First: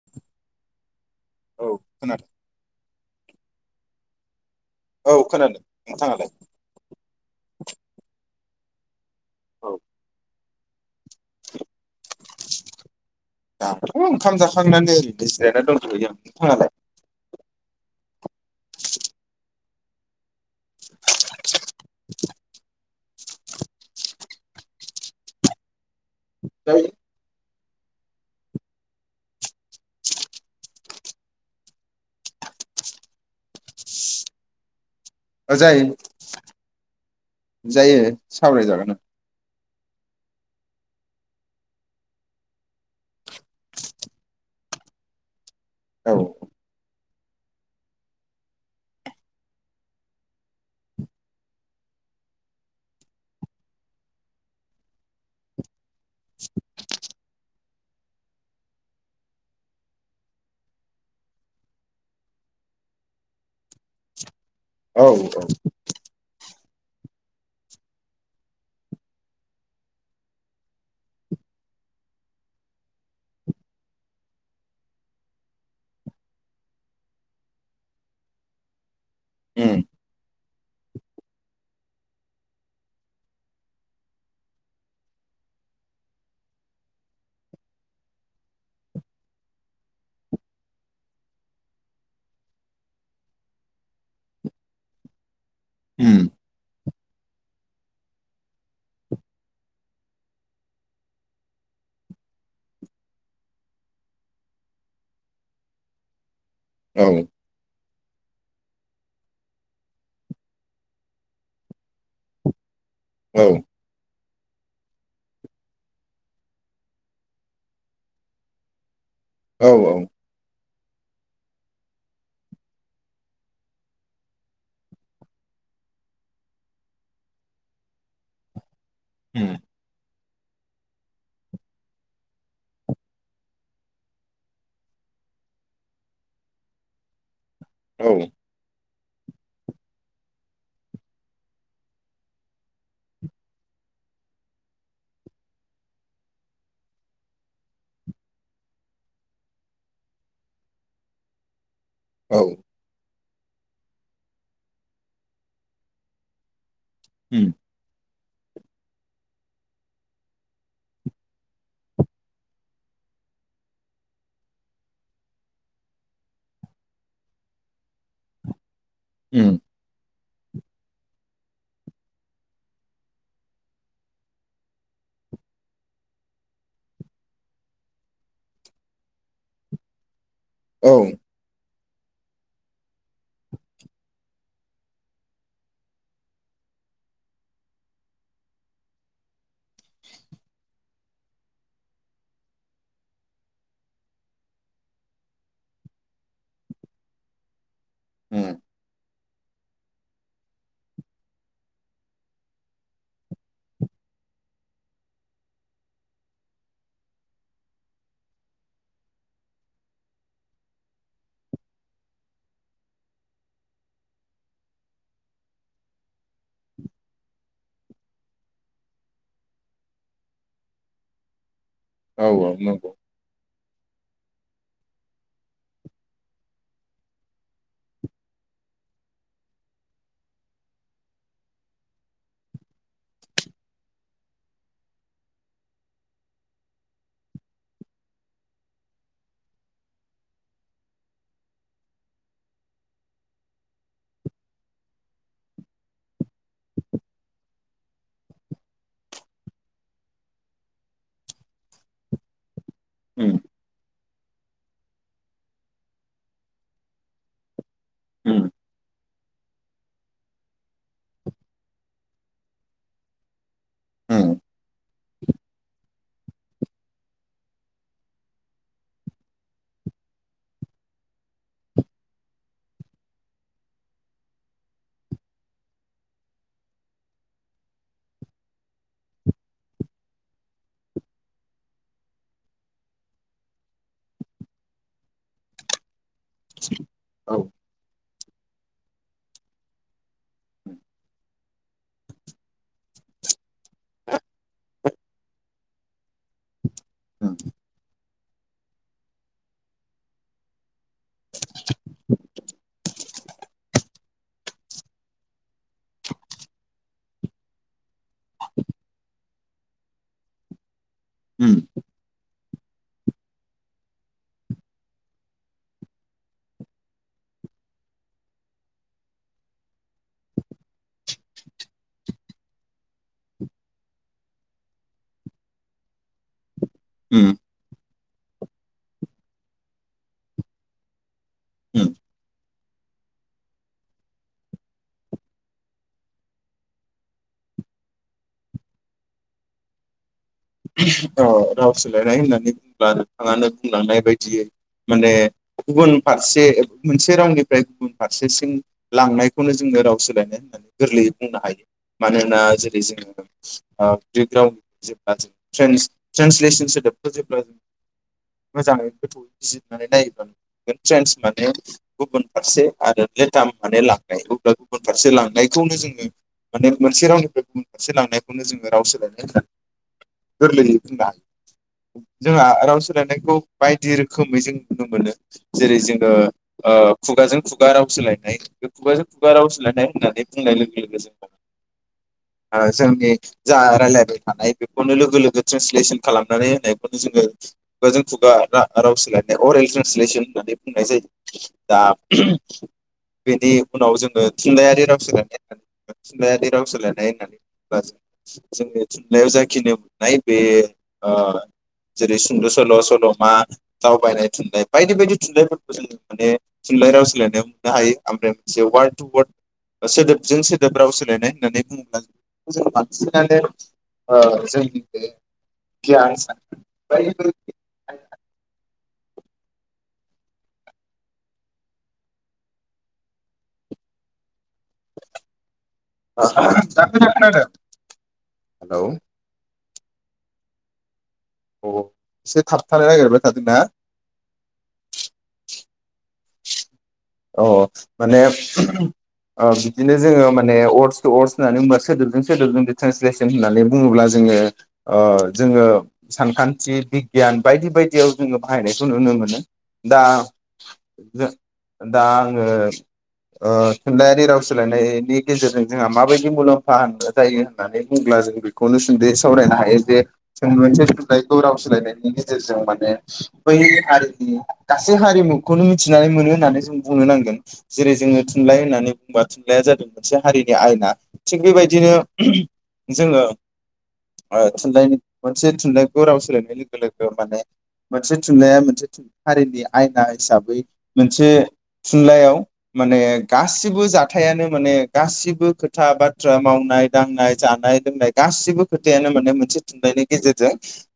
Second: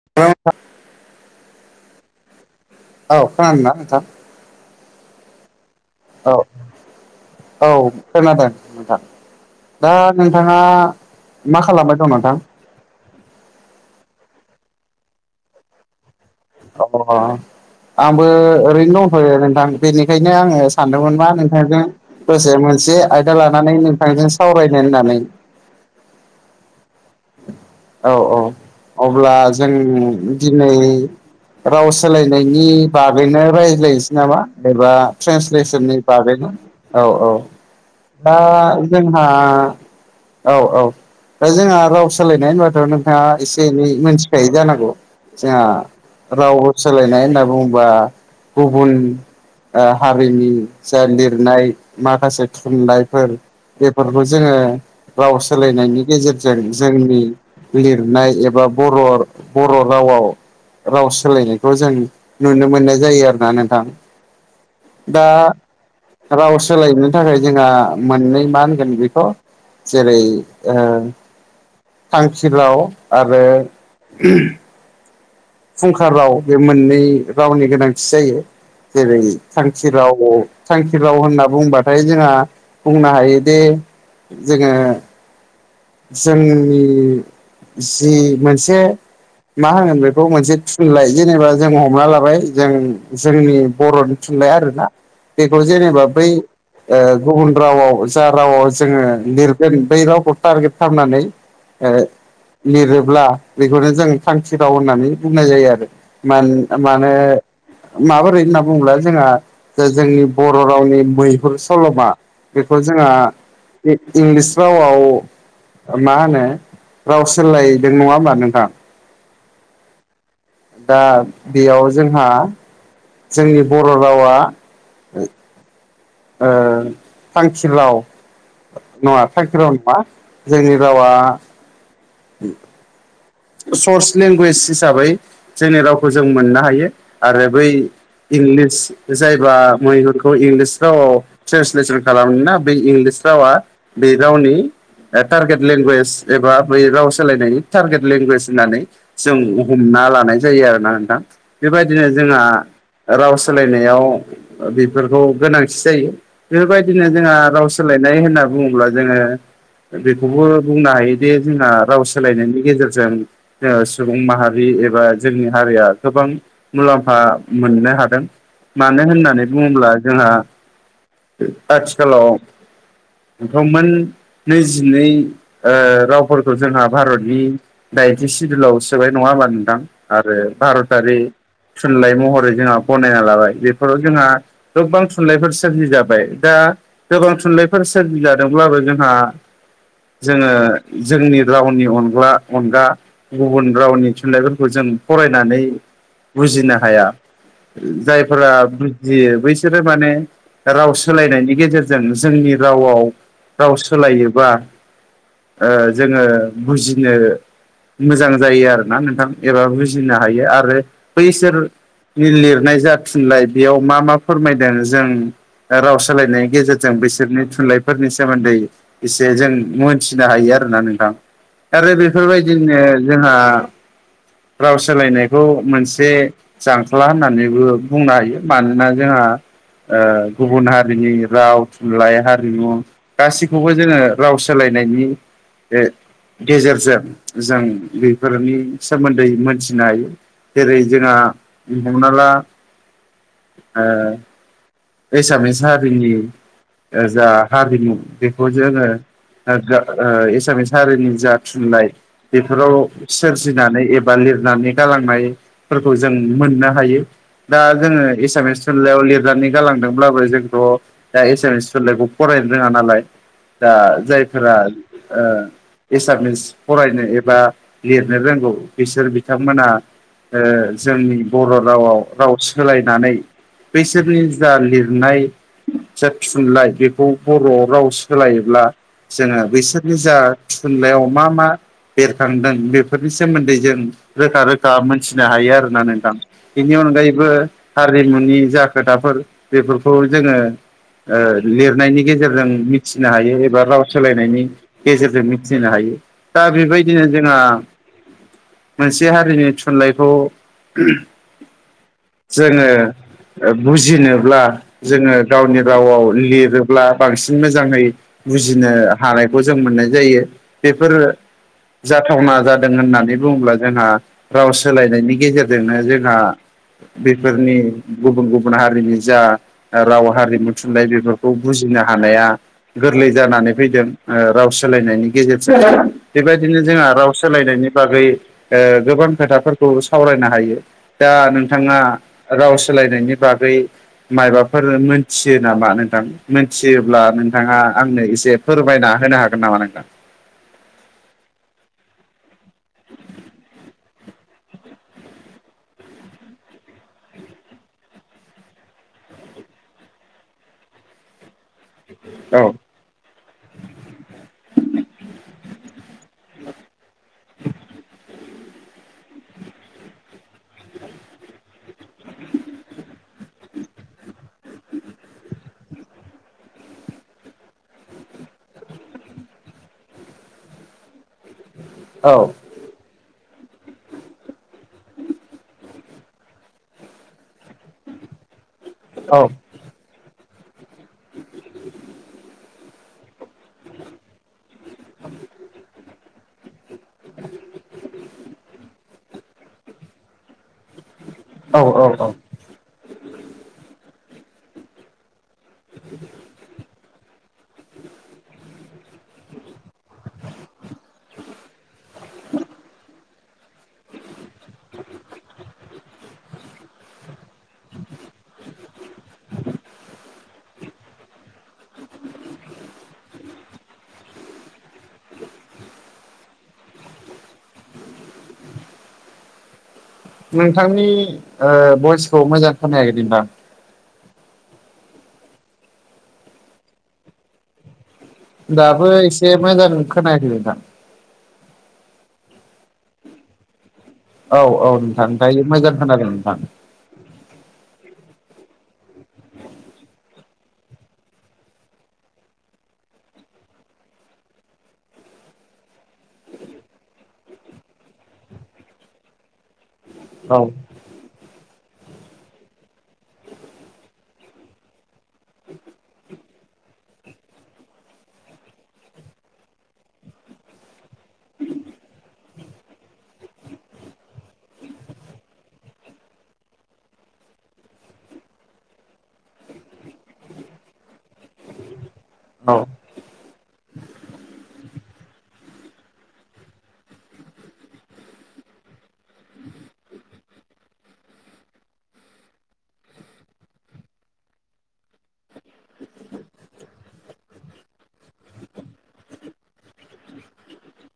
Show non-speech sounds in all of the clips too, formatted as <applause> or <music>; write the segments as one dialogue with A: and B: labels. A: <unintelligible>
B: औ खोनादों
A: औ खोनादों ना नोंथां
B: औ खोनादों नोंथाङा
A: औ खोनादों नोंथां
B: औ
A: दा नों थाङा मा खालामबाय दं नोंथां
B: दाथ' ओंखाम जाखांनानै ओरैनो जिरायना दंथ'यो आं
A: अ आंबो ओरैनो दंथ'यो नोंथां बेनिखायनो आङो सानदोंमोन मा नोंथांजों दसे मोनसे आयदा लानानै नोंथांजों सावरायनो होननानै
B: जायो
A: औ औ अब्ला जों दिनै राव सोलायनायनि बागैनो रायज्लायनोसै नामा एबा
B: जायो
A: ट्रेन्सलेसननि बागैनो औ औ
B: जायो
A: दा
B: सावरायजागोन
A: जों हा औ औ दा जोंहा राव सोलायनाय होनबाथ' नोंथाङा एसे एनै मोनथिखायो जानांगौ जोंहा
B: औ
A: रावबो सोलायनाय होनना बुङोबा गुबुन ओ हारिनि जा लिरनाय माखासे थुनलाइफोर बेफोरखौ जोङो राव सोलायनायनि गेजेरजों जोंनि लिरनाय एबा बर' बर' रावाव राव सोलायनायखौ जों नुनो मोननाय जायो आरोना नोंथां
B: औ
A: दा
B: औ
A: राव सोलायनो थाखाय जोंहा मोननै मा होनगोन बेखौ जेरै ओ थांखि राव आरो फुंखा राव बे मोननै रावनि गोनांथि जायो जेरै
B: उम
A: थांखि रावाव थांखि राव होनना बुंबाथाय जोंहा बुंनो हायोदि जोङो जोंनि जि मोनसे मा होनो बेखौ मोनसे थुनलाइ जेनेबा जों हमना लाबाय जों जोंनि बर'नि थुनलाइ आरोना बेखौ जेनेबा बै
B: उम
A: ओ गुबुन रावाव जा रावाव जोङो लिरगोन बै रावखौ टारगेट खालामनानै ओ लिरोब्ला बेखौनो जों थांखि राव होननानै बुंनाय जायो आरो मान
B: औ
A: मानो माबोरै होनना बुंङोब्ला जोंहा जे जोंनि बर' रावनि मैहुर सल'मा बेखौ जोंहा
B: औ
A: इंलिस रावाव मा होनो राव सोलायदों नङा होमबा नोंथां
B: औ औ
A: दा बेयाव जोंहा जोंनि बर' रावा ओ थांखि राव नङा
B: उम
A: थांखि राव नङा जोंनि रावा <inaudible> सर्स लेंगुवेज हिसाबै जोंनि रावखौ जों मोननो हायो आरो बै
B: औ
A: इंलिस जायबा मैहुरखौ इंलिस रावाव ट्रेन्सलेसन खालामोना बे इंलिस रावा बे रावनि टारगेट लेंगुवेज एबा बै राव सोलायनायनि टारगेद लेंगुवेज होननानै जों हमना लानाय जायो आरोना नोंथां बेबायदिनो
B: औ
A: जोङा राव सोलायनायाव बेफोरखौ गोनांथि जायो बेफोरबायदिनो जोंहा
B: उम
A: राव सोलायनाय होनना बुङोब्ला जोंङो बेखौबो बुंनो हायोदि जोंना राव सोलायनायनि गेजेर जों सुबुं माहारि एबा जोंनि हारिया गोबां मुलाम्फा मोननो हादों मानो होननानै
B: उम
A: बुङोब्ला जोंहा आथिखालाव गौमोन नैजिनै ओ रावफोरखौ जोंहा भारतनि दाइथि सिदुलाव सोबाय नङा होमब्ला नोंथां आरो
B: औ
A: भारतारि थुनलाइ महरै जोंहा गनायना लाबाय बेफोराव जोंहा गोबां थुनलाइफोर सोरजि जाबाय दा गोबां थुनलाइफोर सोरजि जादोंब्लाबो जोंहा जोङो जोंनि रावनि अनग्ला अनगा गुबुन रावनि थुनलाइफोरखौ जों फरायनानै बुजिनो हाया जायफोरा
B: उम
A: बैसोरो माने राव सोलायनायनि गेजेरजों जोंनि रावआव राव सोलायोबा जोंङो बुजिनो मोजां जायो आरो ना नोंथां एबा बुजिनो हायो आरो बैसोर लिरनाय जाथुनलााय बेयाव मा मा फोरमायदों जों राव सोलायनायनि गेजेरजों बिसोरनि थुनलाइफोरनि सोमोन्दै एसे जों मोनथिनो हायो आरोोना नोंथां आरो
B: औ औ
A: बेफोरबायदिनो
B: नंगौ
A: जोंहा राव सोलायनायखौ मोनसे जांख्ला होननानैबो बुंनो हायो मानोना जोंहा ओ गुबुन हारिनि राव थुनलाइ हारिमु गासैखौबो जोंङो राव सोलायनायनि गेजेरजों जों बेफोरनि सोमोन्दै मोनथिनो हायो। जेरै जोंहा हमना ला एसामिस हारिनि जा हारिमु बेखौ जोंङो एसामिस हारिनि जा थुनलाइ बेफोराव
B: उम
A: सोरजिनानै एबा लिरनानै गालांनायफोरखौ जों मोननो हायो दा जोंङो
B: उम
A: एसामिस थुनलाइयाव लिरनानै जालांदोंब्लाबो जोंथ' दा एसामिस सलाायखौ फरायनो रोंङा नालाय दा
B: उम
A: जायफोरा एसामिस फरायनो एबा लिरनो रोंगौ बिसोर बिथांमोना जोंनि बर' रावाव राव सोलायनानै बैसोरनि जा लिरनाय जा थुनलाइ बेखौ बर' राव सोलायोब्ला जोंङो बिसोरनि जा थुनलाइयाव मा मा बेरखांदों बेफोरनि सोमोन्दै जों रोखा रोखा मोनथिनो हायो आरोना नोंथां बेनि अनगायैबो
B: औ
A: हारिमुनि जा खोथाफोर बेफोरखौ जोंङो लिरनायनि गेजेरजों मिथिनो हायो एबा राव सोलायनायनि गेजेरजों मिथिहोनो हायो दा बेबायदिनो
B: उम
A: जोंहा मोनसे हारिनि थुनलाइखौ जोंङो बुजिनो जोंङो गावनि रावआव लिरोब्ला बांसिन मोजांङै बुजिनो हानायखौ जों मोननाय जायो बेफोरो
B: उम
A: जाथावना जादों होननानै बुंङोब्ला जोंहा राव सोलायनायनि गेजेरजोंनो जोंहा बेफोरनि गुबुन गुबुन हारिनि जा राव हारिमु थुनलाइ बेफोरखौ बुजिनो हानाया गोरलै जानानै फैदों राव सोलायनायनि गेजेरजों बेबायदिनो जोंहा राव
B: उम
A: सोलायनायनि बागै गोबां खोथाफोरखौ सावरायनो हायो दा नोंथाङा राव सोलायनायनि बागै माबाफोर मोनथियो नामा नोंथां मोनथियोब्ला नोंथाङा आंनो एसे फोरमायना होनो हागोन नामा नोंथां
B: औ राव सोलायनाय होननानै बुंुङब्ला नोंथाङानो बुंलांनाय बायदियै माने गुबुन फारसे मोनसे रावनिफ्राय गुबुन फारसेसिम लांनायखौनो जोंनो राव सोलायनाय होननानै गोरलैयै बुंनो हायो मानोना
A: औ
B: जेरै जोङो प्लेग्राउन्ड <unintelligible> मोजाङै गोथौ बिजिरनानै नायोबानो ट्रेन्स माने गुबुन फारसे आरो <unintelligible> गुबुन फारसे लांनायखौनो जोङो माने मोनसे रावनिफ्राय गुबुन फारसे लांनायखौनो जोङो राव सोलायनो गोरलैयै होनना
A: औ
B: जोंहा राव सोलायनायखौ बायदि रोखोमै जों नुनो मोनो जेरै जोङो खुगाजों खुगा राव सोलायनाय बे खुगाजों
A: औ
B: खुगा राव सोलायनाय होननानै बुंनाय लोगो लोगो जों ओ जोंनि जा रायलायबाय थानाय बेखौनो लोगो लोगो ट्रेन्सलेसन खालामनानै होनाय नो जोङो खुगाजों खुगा राव सोलायनाय अरेल ट्रेन्सलेसन होननानै बुंनाय जायो।
A: औ
B: दा
A: औ औ
B: बेनि उनाव जोङो थुनलाइयारि राव सोलायनाय थुनलाइयारि राव सोलायनाय होननानै जोंनि थुनलाइयाव जाखिनि नाय बे ओ जेरै सुंद' सल', सल'मा दावबायनाय थुनलाइ बायदि बायदि थुनलाइफोरखौ जों माने थुनलाइ राव सोलायनायाव मोननो हायो ओमफ्राय मोनसे वार्ड टु वार्ड ओ सोदोबजों सोदोब राव सोलायनाय होननानै बुङोब्ला जों बांसिनानो ओ जोंनि बे ग <unintelligible>
A: नोंथांनि ओ भइसखौ मोजां खोनायाखै <unintelligible>
B: <unintelligible> दा मोजां खनादों?
A: दाबो एसे मोजां खोनाखै नोंथां।
B: अ एसे थाबथानो नागिरबाय थादों ना?
A: औ औ नोंथां ओमफ्राय मोजां खोनादों नोंथां।
B: औ औ माने ओ बिदिनो जोङो माने वर्डस टू वर्डस होननानै होनबा बे सोदोबजों सोदोबजों ट्रेसलेस होननानै बुङोब्ला जोङो ओ जोङो सानखान्थि बिगियान बायदि बायदियाव जोङो बाहायनायखौ नुनो मोनो। दा
A: औ
B: जों दा आङो ओ थुनलाइयारि राव सोलायनायनि गेजेरजों जोंहा माबायदि मुलाम्फा होन जायो होननानै बुङोब्ला जों बेखौ खौनो सुनदै सावरायनो हायो जे जों मोनसे थुनलाइखौ राव सोलायनायनि सो जों माने बै हारिनि गासै हारिमुखौनो मिथिनानै मोनो होननानै जों बुंनो नांगोन। जेरै जोङो थुनलाइ होननानै बुंबा थुनलाइया जादों मोनसे हारिनि आयना थिग बेबायदिनो
A: औ।
B: जोङो ओ थुनलाइ मोनसे थुनलाइखौ राव सोलायनाय लोगो लोगो माने मोनसे थुनलाइया मोनसे हारिनि आयना हिसाबै मोनसे थुनलाइयाव माने गासिबो जाथायानो माने गासिबो खोथा बाथ्रा मावनाय दांनाय, जानाय-लोंनाय गासिबो खोथायानो माने मोनसे थुनलाइनि गेजेरजों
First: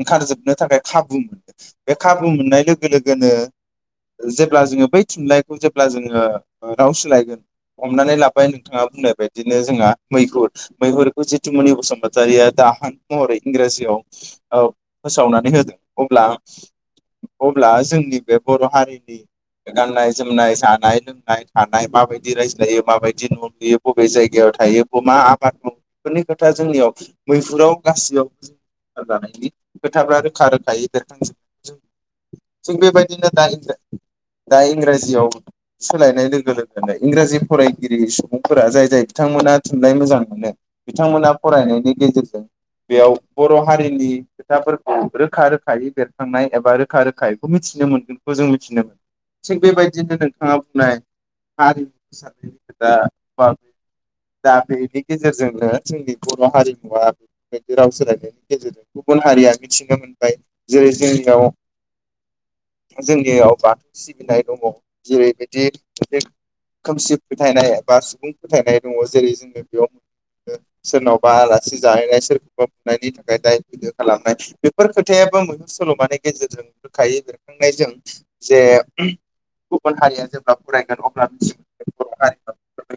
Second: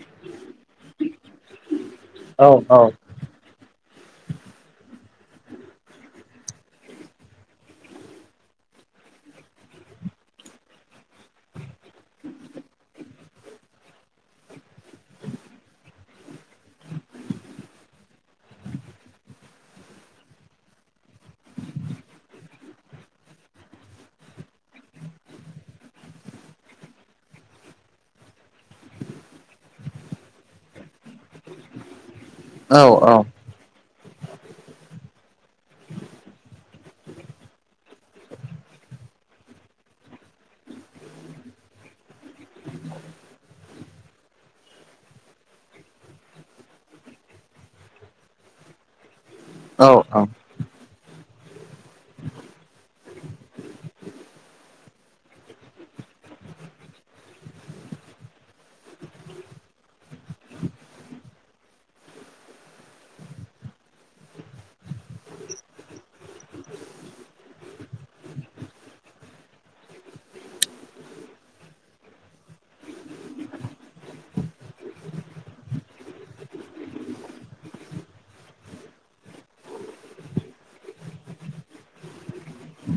B: ओंखारजोबनो थाखाय खाबु मोनदों। बे खाबु
A: औ
B: मोननाय लोगो-लोगोनो जेब्ला जोङो बै थुनलाइखौ खौ जेब्ला जोङो राव सोलायगोन। हमनानै लाबाय नोंथाङा बुंनाय बायदिनो जोंहा मैहुर मैहुरखौ जितुमनि बसुमतारिया दा हानतार महरै इंराजियाव औ फोसावनानै होदों अब्ला अब्ला जोंनि बे बर' हारिनि गाननाय-जोमनाय, जानाय-लोंनाय नाय, थानाय माबायदि रायज्लायो माबायदि नु लुयो बबे जायगायाव थायो बबे मा आबाद माव फोरफोरनि खोथा जोंनियाव मैहुराव गासियाव जानायनि खोथाफ्रा रोखा-रोखायै बेखांजोबो
A: औ
B: थिग बेबायदिनो दा इंरा दा इंराजियाव सोलायनाय लोगो लोगोनो इंराजि फरायगिरि सुबुंफोरा जाय जाय बिथांमोना थुनलाइ मोजां मोनो बिथांमोना फरायनायनि गेजेरजों बेयाव बर' हारिनि खोथाफोरखौ रोखा रोखायै बेरखांनाय एबा रोखा रोखायै इखौ मिथिनो मोनगोनखौ जों मिथिनो मोन थिग बेबायदिनो
A: औ
B: नोंथाङा बुंनाय हारिमु फोसानायो दा <unintelligible> दा बेनि गेजेरजोंनो जोंनि बर' हारिमुवा बेदि राव सोलायनायनि गेजेरजों गुबुन हारिया मिथिनो मोनबाय जेरै जोंनियाव जोंनियाव बाथौ सिबिनाय दङ' जेरैबायदि खोमसि फोथायनाय बा सुबुं फोथायनाय दङ' जेरै जोङो बेयाव सोरनावबा आलासि जाहैनाय सोरखौबा फुनायनि थाखाय दाय फैदो खालामनाय बेफोर खोथायाबो मैहुर सल'मानि गेजेरजों होखायो बेरखांनायजों जे गुबुन हारिया जेब्ला फरायगोन अब्ला मिथिगोन बर' हारिफोरा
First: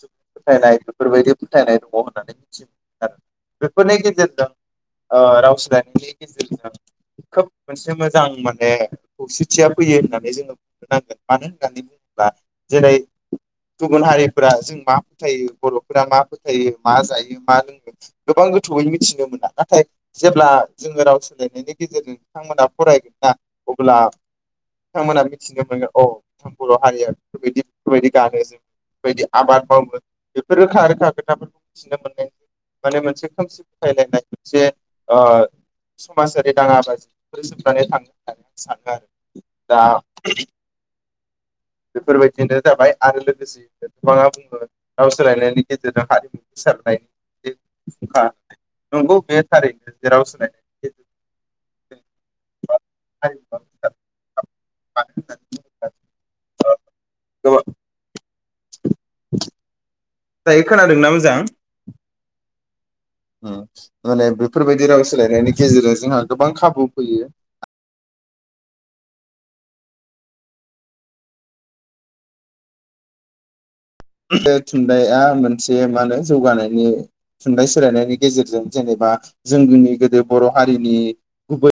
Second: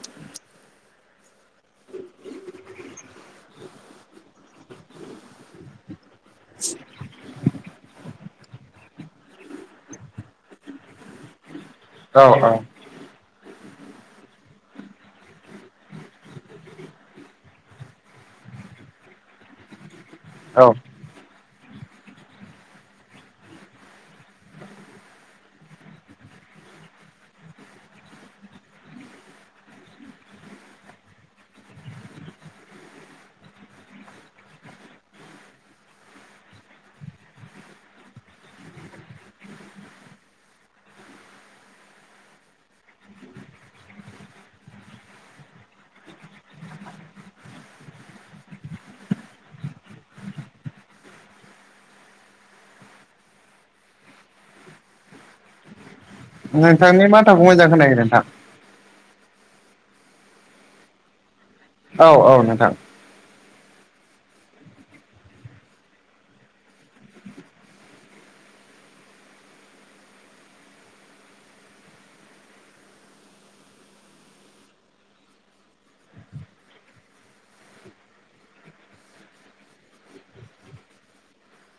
B: फोथायनाय बेफोरबायदि फोथायनाय दङ होननानै मिथियो बेफोरनि गेजेरजों रावसोलायनायनि गेजेरजों खोब मोनसे मोजां माने खौसेथिया फैयो होननानै जोङो होनांगोन मानो होननानै
A: औ
B: बुङोब्ला जेरै गुबुन हारिफोरा जों मा फोथायो बर'फोरा मा फोथायो मा जायो मा लोङो गोबां गोथौयै मिथिनो मोना नाथाय जेब्ला
A: औ
B: जोङो राव सोलायनायनि गेजेरजों बिथांमोना फरायगोनना अब्ला बिथांमोना मिथिनो मोनगोन अ बर' हारिया बेफोरबायदि बेफोरबायदि गानो जोमो बायदि आबाद मावो बेफोर रोखा रोखा खोथाफोरखौ मिथिनो मोननाय जायो माने मोनसे खोमसि फोथायलायनाय मोनसे ओ समाजारि दाङा बाजि <unintelligible> दा बेफोरबायदिनो जाबाय आरो लोगोसे गोबाङा बुङो राव सोलायनायनि गेजेरजों हारिमु गोसारनायनि फुंखा नंगौ बे थारैनो जे राव सोलायनाया हारिमुवा <unintelligible>
A: नोंथांनि माथोखौ
B: गोबां
A: मैजां खोनायाखै नोंथां
B: <inaudible> दायो खोनादोंना मोजां
A: औ औ नोंथां
B: माने बेफोरबायदि राव सोलायनायनि गेजेरजों जोंहा गोबां खाबु फैयो बे थुनलाइआ मोनसे मा होनो जौगानायनि थुनलाइ सोलायनायनि गेजेरजों जेनेबा जोंनि गोदो बर' हारिनि गुबै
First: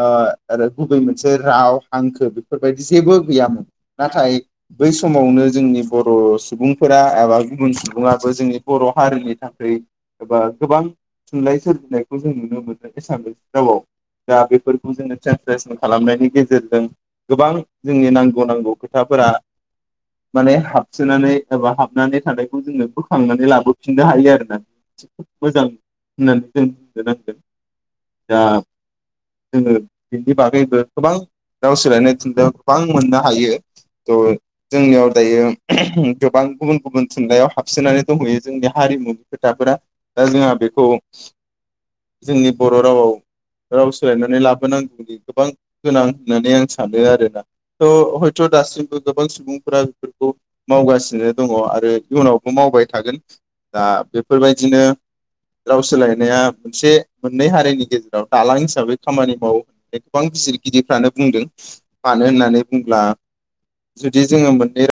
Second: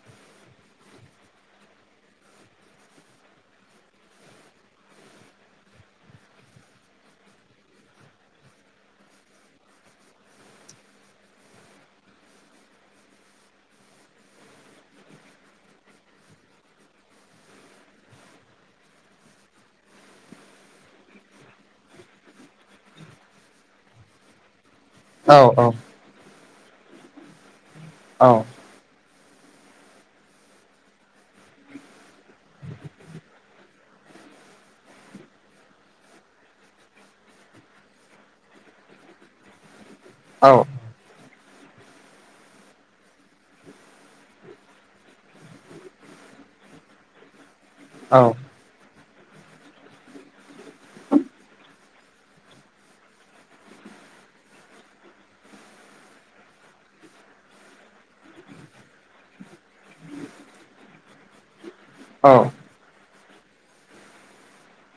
B: ओ आरो गुबै मोनसे राव हांखो बेफोरबायदि जेबो गैयामोन नाथाय बै समावनो जोंनि बर' सुबुंफोरा एबा गुबुन सुबुङाबो जोंनि बर' हारिनि थाखाय एबा गोबां थुनलाइ सोरजिनायखौ जों नुनो मोनदों एसामिस रावाव दा बेफोरखौ जोङो ट्रेन्सलेसन खालामनायनि गेजेरजों गोबां जोंनि नांगौ नांगौ खोथाफोरा माने हाबसोनानै एबा हाबनानै थानायखौ जोङो बोखांनानै लाबोफिननो हायो आरोना
A: औ औ
B: मोजां होननानै जों बुंनो नांगोंन
A: औ
B: दा जोङो बिनि बागैबो गोबां राव सोलायनाय थुनलाइखौ गोबां मोननो हायो थ जोंनियाव दायो गोबां गुबुन गुबुन थुनलाइयाव हाबसोनानै दंहैयो जोंनि हारिमुनि खोथाफोरा दा जोंहा
A: औ
B: बेखौ जोंनि बर' रावाव राव सोलायनानै लाबोनांगौनि गोबां गोनां होननानै आं सानो आरोना थ हयथ दासिमबो गोबां सुबुंफोरा बेफोरखौ मावगासिनो दङ आरो इयुनावबो मावबाय थागोन दा बेफोरबायदिनो राव सोलायनाया मोनसे मोननै हारिनि गेजेराव दालां हिसाबै खामानि मावो गोबां बिजिरगिरिदिरफ्रानो बुंदों मानो
A: औ औ
B: होननानै बुंब्ला जुदि जोङो मोननै